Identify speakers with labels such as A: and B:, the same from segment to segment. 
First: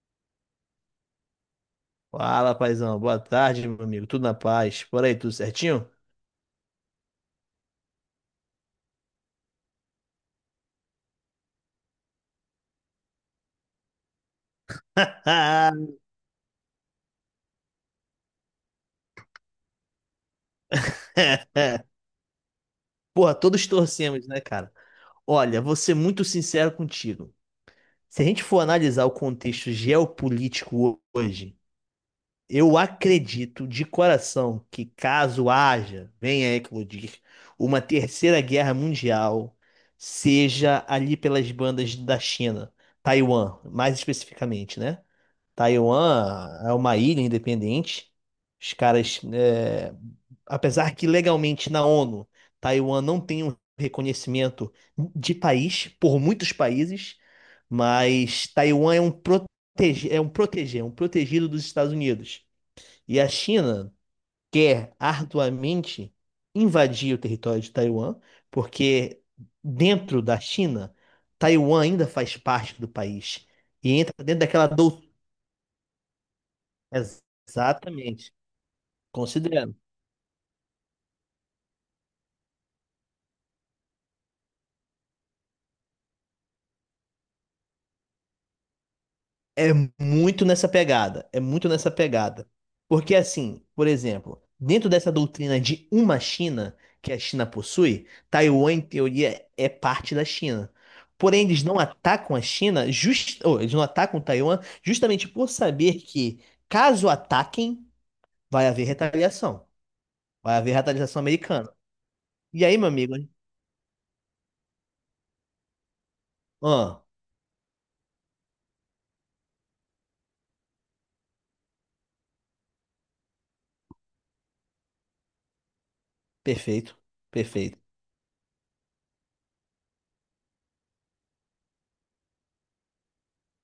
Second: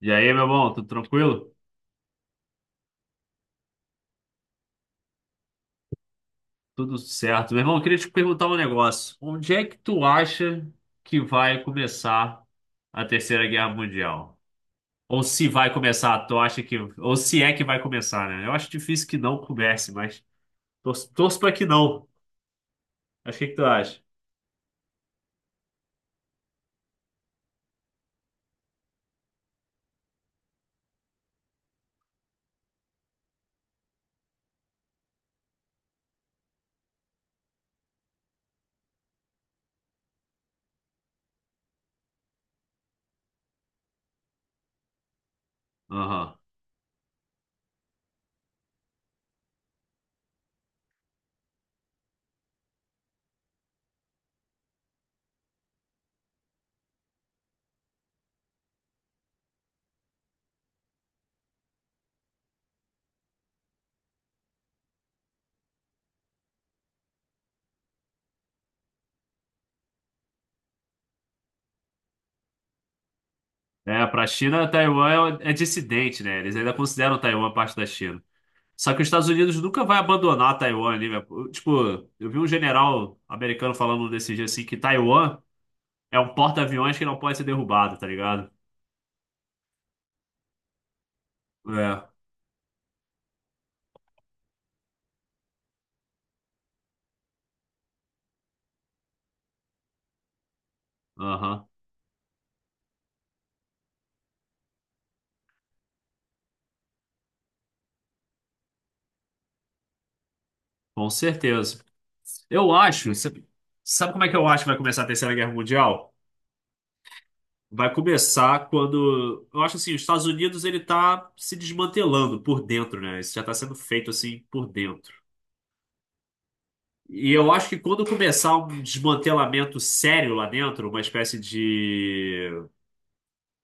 A: E aí, meu irmão, tudo tranquilo?
B: Fala, paizão. Boa tarde, meu amigo. Tudo na paz? Por aí, tudo certinho?
A: Tudo certo. Meu irmão, eu queria te perguntar um negócio. Onde é que tu acha que vai começar a Terceira Guerra Mundial? Ou se vai começar, tu acha que, ou se é que vai começar, né? Eu acho difícil que não comece, mas torço pra que não.
B: Porra,
A: Mas o que que tu
B: todos
A: acha?
B: torcemos, né, cara? Olha, vou ser muito sincero contigo. Se a gente for analisar o contexto geopolítico hoje, eu acredito de coração que caso haja, venha a eclodir, uma terceira guerra mundial, seja ali pelas bandas da China, Taiwan, mais especificamente, né?
A: Aham.
B: Taiwan é uma ilha independente. Os caras, apesar que legalmente na ONU, Taiwan não tem um reconhecimento de país por muitos países, mas Taiwan é um protegido dos Estados Unidos. E a China quer arduamente invadir o território de Taiwan, porque dentro da China, Taiwan ainda faz parte do país e
A: É,
B: entra
A: para a
B: dentro daquela.
A: China, Taiwan é dissidente, né? Eles ainda consideram Taiwan parte da China.
B: Exatamente.
A: Só que os Estados Unidos
B: Considerando.
A: nunca vai abandonar Taiwan ali, né? Tipo, eu vi um general americano falando desse dia assim que Taiwan. É um porta-aviões que não pode ser derrubado, tá ligado?
B: É muito nessa pegada. É muito nessa
A: É.
B: pegada. Porque, assim, por exemplo, dentro dessa doutrina de uma China que a China possui, Taiwan, em teoria, é parte da China. Porém, eles
A: Aham.
B: não atacam a China, eles não atacam Taiwan justamente por saber que, caso ataquem, vai haver retaliação. Vai haver
A: Com
B: retaliação americana.
A: certeza.
B: E
A: Eu
B: aí, meu
A: acho.
B: amigo?
A: Sabe como é que eu acho que vai começar a Terceira Guerra Mundial?
B: Ah,
A: Vai começar quando. Eu acho assim, os Estados Unidos ele tá se desmantelando por dentro, né? Isso já tá sendo feito assim por dentro.
B: perfeito.
A: E eu acho que
B: Perfeito.
A: quando começar um desmantelamento sério lá dentro, uma espécie de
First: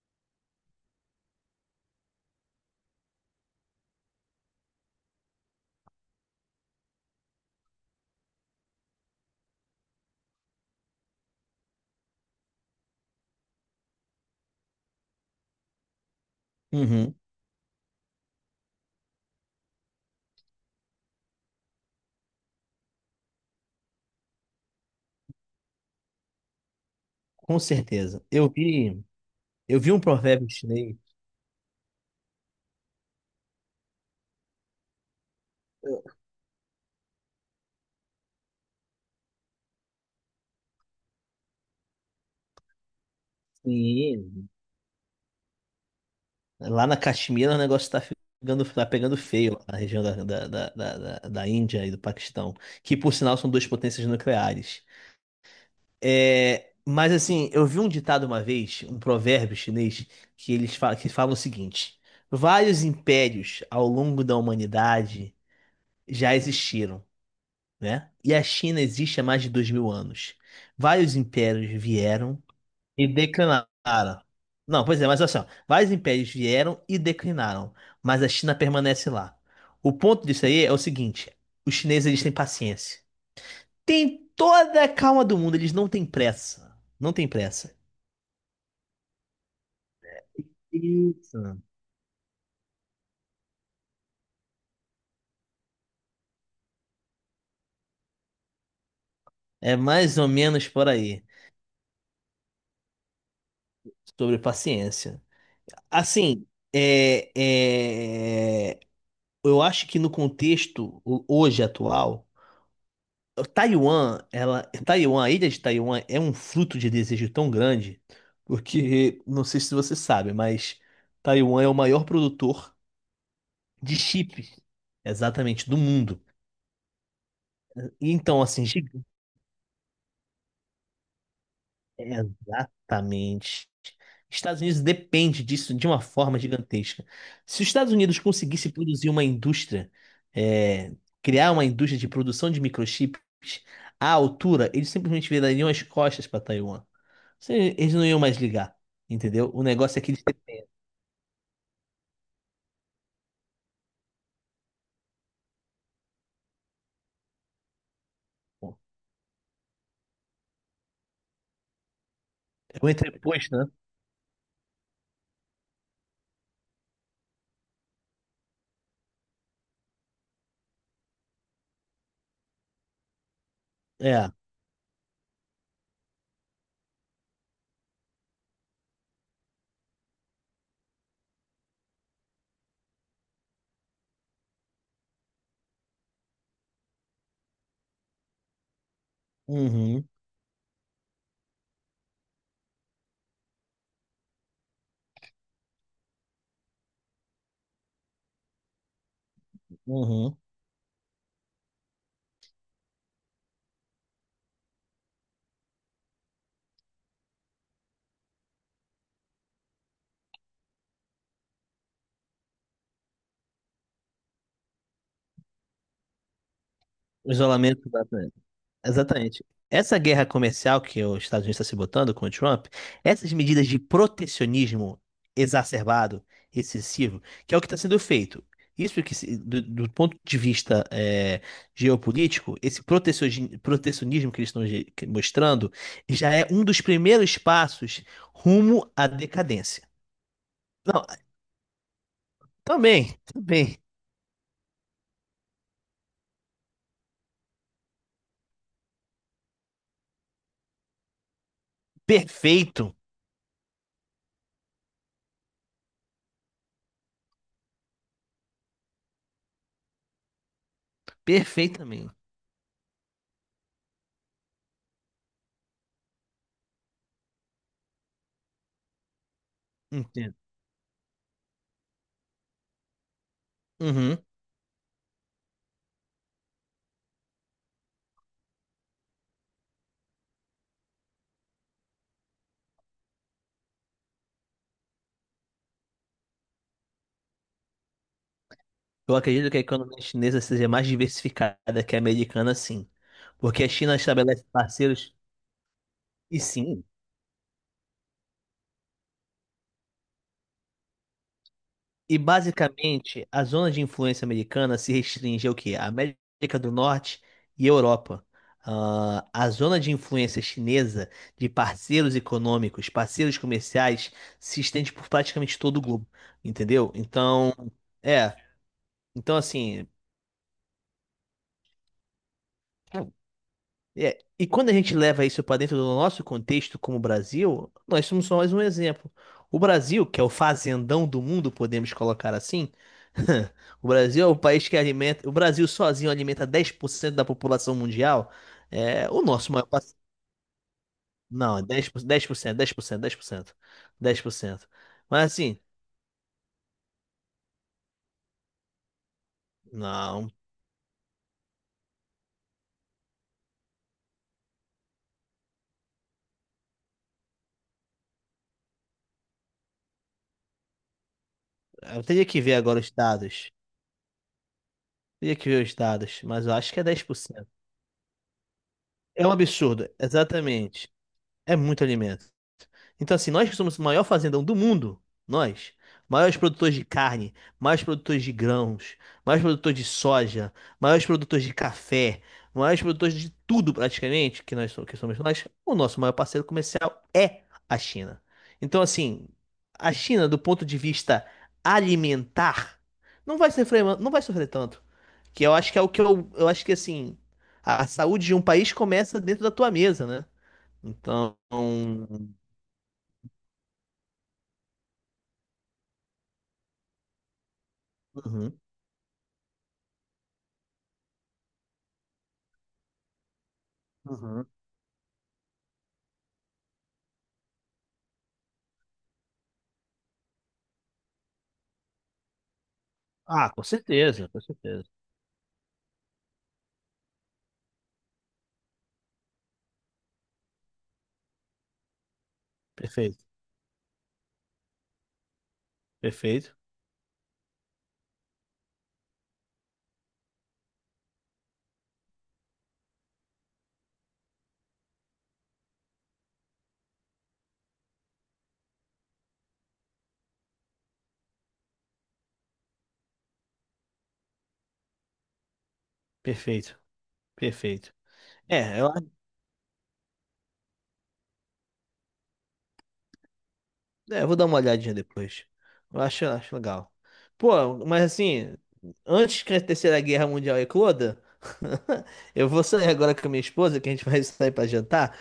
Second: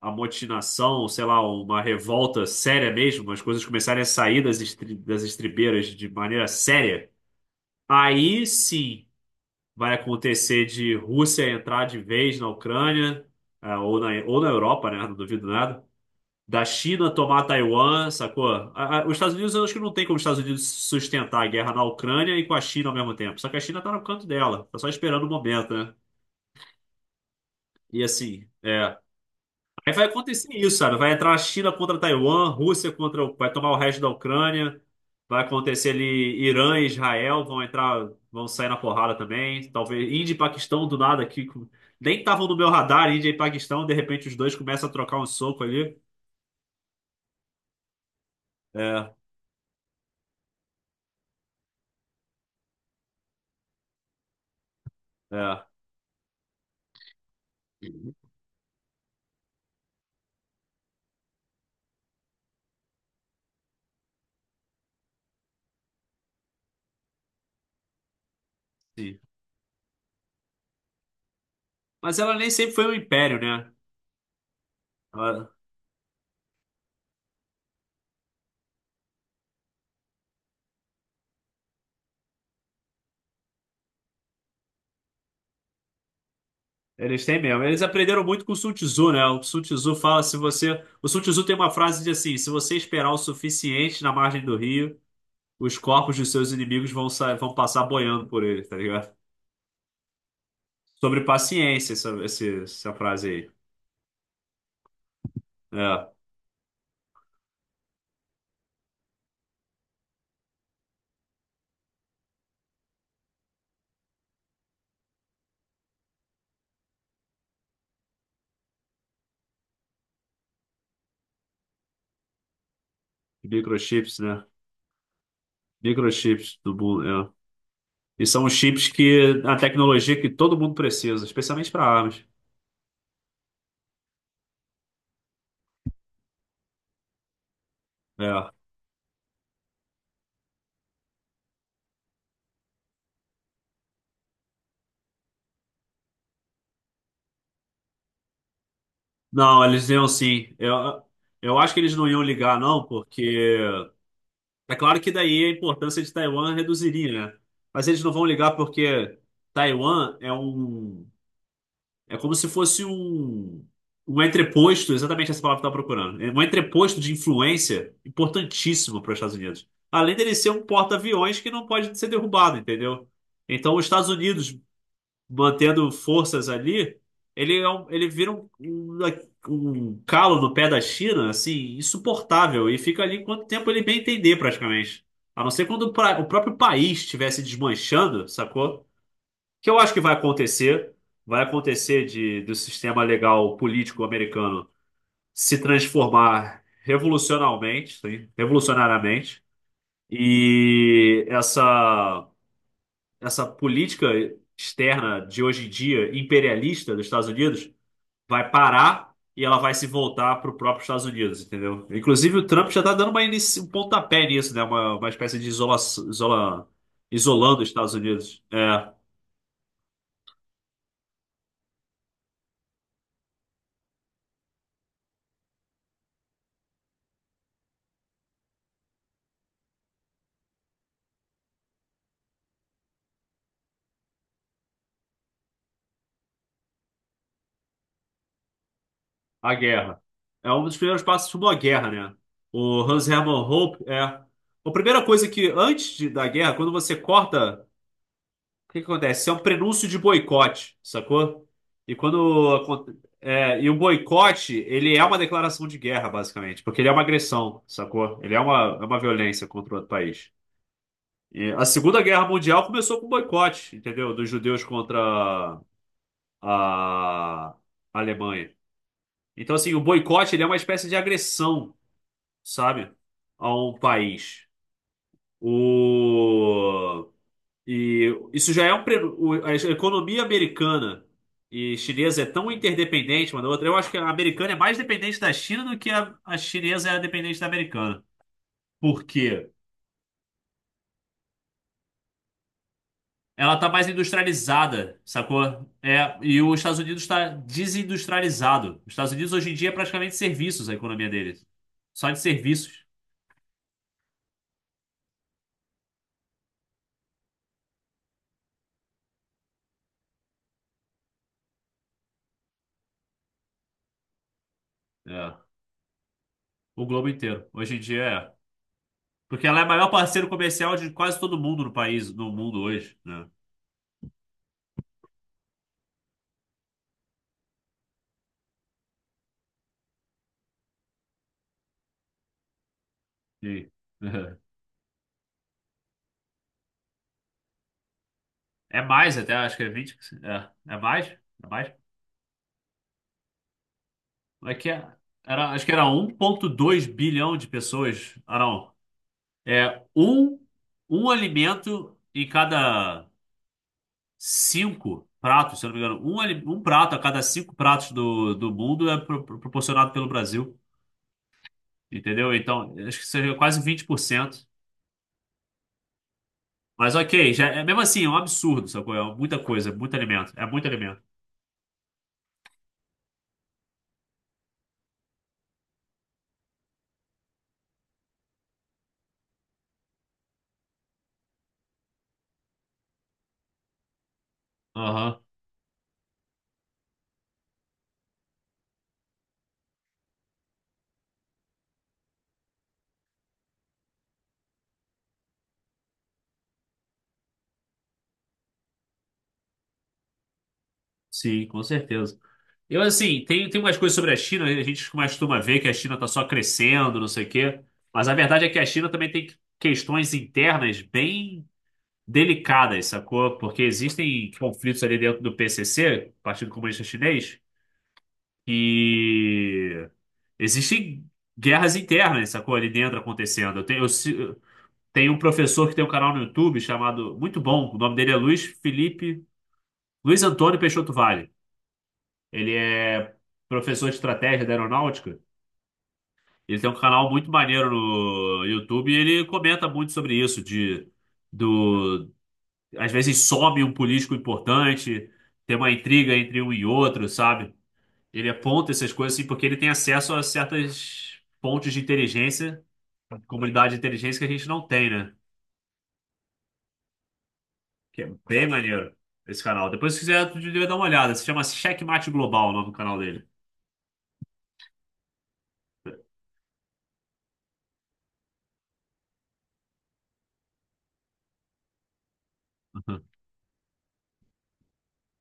A: amotinação, sei lá, uma revolta séria mesmo, as coisas começarem a sair das estribeiras de maneira séria. Aí sim vai acontecer de Rússia entrar de vez na Ucrânia, é, ou na Europa, né? Não duvido nada. Da China
B: Uhum,
A: tomar Taiwan, sacou? Os Estados Unidos, eu acho que não tem como os Estados Unidos sustentar a guerra na Ucrânia e com a China ao mesmo tempo. Só que a China tá no canto dela, tá só esperando o momento, né?
B: com
A: E
B: certeza.
A: assim,
B: Eu
A: é.
B: vi. Eu vi
A: Aí
B: um
A: vai
B: provérbio
A: acontecer isso,
B: chinês.
A: sabe? Vai entrar a China contra Taiwan, Rússia vai tomar o resto da Ucrânia, vai acontecer ali Irã e Israel vão entrar, vão sair na porrada também. Talvez Índia e Paquistão do nada aqui, nem estavam no meu radar, Índia e Paquistão, de repente os
B: Sim,
A: dois começam a trocar um soco ali.
B: lá na Caxemira o negócio tá ficando, tá
A: É,
B: pegando feio lá na região da Índia e do Paquistão, que por sinal são duas potências nucleares.
A: é.
B: É, mas assim, eu vi um ditado uma vez, um provérbio chinês, que falam o seguinte: vários impérios ao longo da humanidade já existiram, né? E a China existe
A: Sim.
B: há mais de 2.000 anos. Vários impérios
A: Mas ela
B: vieram
A: nem sempre foi um
B: e
A: império,
B: declinaram.
A: né?
B: Não, pois é, mas olha só.
A: Ela-
B: Vários impérios vieram e declinaram, mas a China permanece lá. O ponto disso aí é o seguinte: os chineses eles têm paciência. Tem toda a calma do mundo, eles não têm pressa. Não
A: Eles
B: têm
A: têm mesmo.
B: pressa.
A: Eles aprenderam muito com o Sun Tzu, né? O Sun Tzu fala se você. O Sun
B: Isso.
A: Tzu tem uma frase de assim: se você esperar o suficiente na margem do rio os corpos de seus inimigos vão passar boiando por ele, tá ligado?
B: É mais ou menos por
A: Sobre
B: aí,
A: paciência, essa frase aí.
B: sobre paciência.
A: É,
B: Assim, é, é, eu acho que no contexto hoje atual. Taiwan, a ilha de Taiwan é um fruto de desejo tão grande, porque não sei se você sabe, mas Taiwan é o maior produtor de
A: microchips, né?
B: chips, exatamente, do mundo.
A: Microchips do mundo,
B: E
A: é. E
B: então,
A: são os
B: assim,
A: chips que a tecnologia que todo mundo precisa, especialmente para armas.
B: exatamente. Estados Unidos depende disso de uma forma gigantesca. Se os Estados Unidos
A: É.
B: conseguisse produzir uma indústria, é, criar uma indústria de produção de microchips à altura, eles simplesmente virariam as costas para Taiwan. Sim, eles não iam mais ligar, entendeu? O
A: Não, eles
B: negócio é
A: iam
B: que eles.
A: sim. Eu acho que eles não iam ligar, não, porque é claro que daí a importância de Taiwan reduziria, né? Mas eles não vão ligar porque Taiwan é um. É como se
B: É
A: fosse
B: o entreposto,
A: um,
B: né?
A: um entreposto, exatamente essa palavra que eu estava procurando. É um entreposto de influência importantíssimo para os Estados Unidos. Além dele ser um porta-aviões que não pode ser derrubado, entendeu? Então, os Estados
B: É.
A: Unidos mantendo forças ali, ele vira um calo no pé da China, assim, insuportável. E fica ali quanto tempo ele bem entender, praticamente. A não ser quando o próprio país estivesse desmanchando, sacou? Que eu acho que
B: Uhum,
A: vai acontecer de do sistema legal político americano se transformar revolucionalmente, sim, revolucionariamente,
B: uhum.
A: e essa política externa de hoje em dia imperialista dos Estados Unidos vai parar e ela vai se voltar para o próprio Estados Unidos, entendeu? Inclusive o Trump já está dando um pontapé nisso, né? Uma espécie de isola,
B: O
A: isolando os
B: isolamento
A: Estados
B: da Ucrânia.
A: Unidos. É.
B: Exatamente. Essa guerra comercial que os Estados Unidos está se botando com o Trump, essas medidas de protecionismo exacerbado, excessivo, que é o que está sendo feito. Isso que, do ponto de vista geopolítico, esse protecionismo que eles estão mostrando já é um dos primeiros passos rumo à
A: A
B: decadência.
A: Guerra. É um dos primeiros
B: Não,
A: passos rumo à guerra, né? O Hans
B: também,
A: Hermann
B: também.
A: Hoppe é. A primeira coisa que, antes da guerra, quando você corta, o que que acontece? É um prenúncio de boicote, sacou? E
B: Perfeito.
A: é, e o boicote, ele é uma declaração de guerra, basicamente, porque ele é uma agressão, sacou? Ele é uma violência contra outro país. E a Segunda
B: Perfeitamente.
A: Guerra Mundial começou com boicote, entendeu? Dos judeus contra a a Alemanha. Então, assim, o boicote,
B: Entendo.
A: ele é uma espécie de agressão, sabe? Ao
B: Uhum.
A: país. O... E isso já é um. A economia americana e chinesa é tão interdependente uma da outra. Eu acho que a americana é mais dependente da China do que a chinesa é dependente da americana. Por
B: Eu
A: quê?
B: acredito que a economia chinesa seja mais diversificada que a americana, sim.
A: Ela
B: Porque
A: está
B: a
A: mais
B: China estabelece
A: industrializada,
B: parceiros,
A: sacou? É,
B: e
A: e os Estados
B: sim.
A: Unidos está desindustrializado. Os Estados Unidos hoje em dia é praticamente serviços a economia deles. Só de
B: E
A: serviços.
B: basicamente, a zona de influência americana se restringe ao quê? A América do Norte e Europa. Ah, a zona de influência chinesa de parceiros econômicos, parceiros comerciais, se estende por
A: É,
B: praticamente todo o globo,
A: o
B: entendeu?
A: globo inteiro.
B: Então,
A: Hoje em dia é.
B: é. Então,
A: Porque ela é o
B: assim.
A: maior parceiro comercial de quase todo mundo no país, no mundo hoje, né?
B: É, e quando a gente leva isso para dentro do nosso contexto como Brasil, nós somos só mais um exemplo. O Brasil, que é o fazendão do mundo, podemos colocar assim,
A: Sim.
B: o Brasil é o país que alimenta, o Brasil sozinho alimenta 10% da população mundial.
A: É
B: É
A: mais
B: o
A: até,
B: nosso
A: acho que
B: maior,
A: é
B: pass-
A: 20. É mais? É
B: não, é
A: mais?
B: 10%, 10%. Dez por cento, dez por cento, dez por
A: É
B: cento.
A: que
B: Mas
A: era,
B: assim,
A: acho que era 1,2 bilhão de pessoas. Ah, não. É
B: não,
A: um alimento em cada cinco pratos, se eu não me engano. Um prato a cada cinco pratos do mundo é proporcionado pelo Brasil.
B: eu teria
A: Entendeu?
B: que ver
A: Então,
B: agora os
A: acho que seria
B: dados.
A: quase 20%.
B: Teria que ver os dados, mas eu acho que é
A: Mas
B: dez por
A: ok, já,
B: cento.
A: é, mesmo assim, é um absurdo, sacou? É
B: É um
A: muita coisa,
B: absurdo,
A: muito alimento. É muito
B: exatamente.
A: alimento.
B: É muito alimento. Então, assim, nós que somos o maior fazendão do mundo, nós, maiores produtores de carne, maiores produtores de grãos, maiores produtores de soja, maiores produtores de café, maiores produtores de tudo praticamente que nós que somos
A: Aham,
B: nós, o nosso maior parceiro comercial é a China. Então, assim, a China, do ponto de vista alimentar, não vai sofrer, não vai sofrer tanto. Que eu acho que é o que eu acho que assim, a saúde de um país começa dentro da tua mesa, né? Então,
A: sim, com certeza. Eu, assim, tem umas coisas sobre a China, a gente costuma ver que a China tá só crescendo, não sei o quê. Mas a verdade é que
B: uhum.
A: a China também tem questões internas bem delicadas, sacou? Porque existem
B: Uhum.
A: conflitos ali dentro do PCC, Partido Comunista Chinês, que existem guerras internas, sacou? Ali dentro
B: Ah,
A: acontecendo.
B: com
A: Eu tenho, eu, se-
B: certeza, com certeza.
A: Tem um professor que tem um canal no YouTube chamado, muito bom, o nome dele é Luiz Felipe, Luiz Antônio Peixoto Vale. Ele é
B: Perfeito,
A: professor de estratégia da aeronáutica.
B: perfeito,
A: Ele tem um canal muito maneiro no YouTube e ele comenta muito sobre isso, de do às vezes some um político importante, tem uma intriga entre um e outro, sabe? Ele aponta essas coisas assim porque ele tem acesso a certas fontes de inteligência, comunidade de inteligência que a gente não tem, né?
B: perfeito, perfeito.
A: Que é bem
B: É, eu,
A: maneiro esse canal. Depois, se quiser, tu devia dar uma olhada. Se chama Checkmate Global, o nome do canal dele.
B: eu vou dar uma olhadinha depois. Eu acho legal. Pô, mas assim, antes que a Terceira Guerra Mundial ecloda, eu vou sair agora com a minha esposa, que a gente vai sair pra jantar,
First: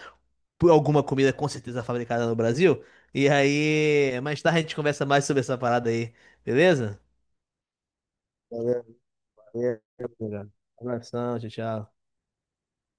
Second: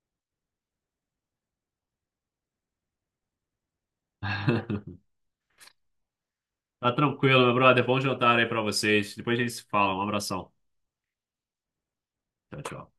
B: por alguma comida com certeza fabricada no Brasil. E aí, mais tarde a gente conversa mais sobre essa parada aí,
A: Tá
B: beleza?
A: tranquilo, meu brother. Bom jantar aí pra
B: Valeu,
A: vocês. Depois a gente se
B: valeu,
A: fala. Um abração.
B: obrigado. Abração, tchau, tchau.
A: Tchau, tchau.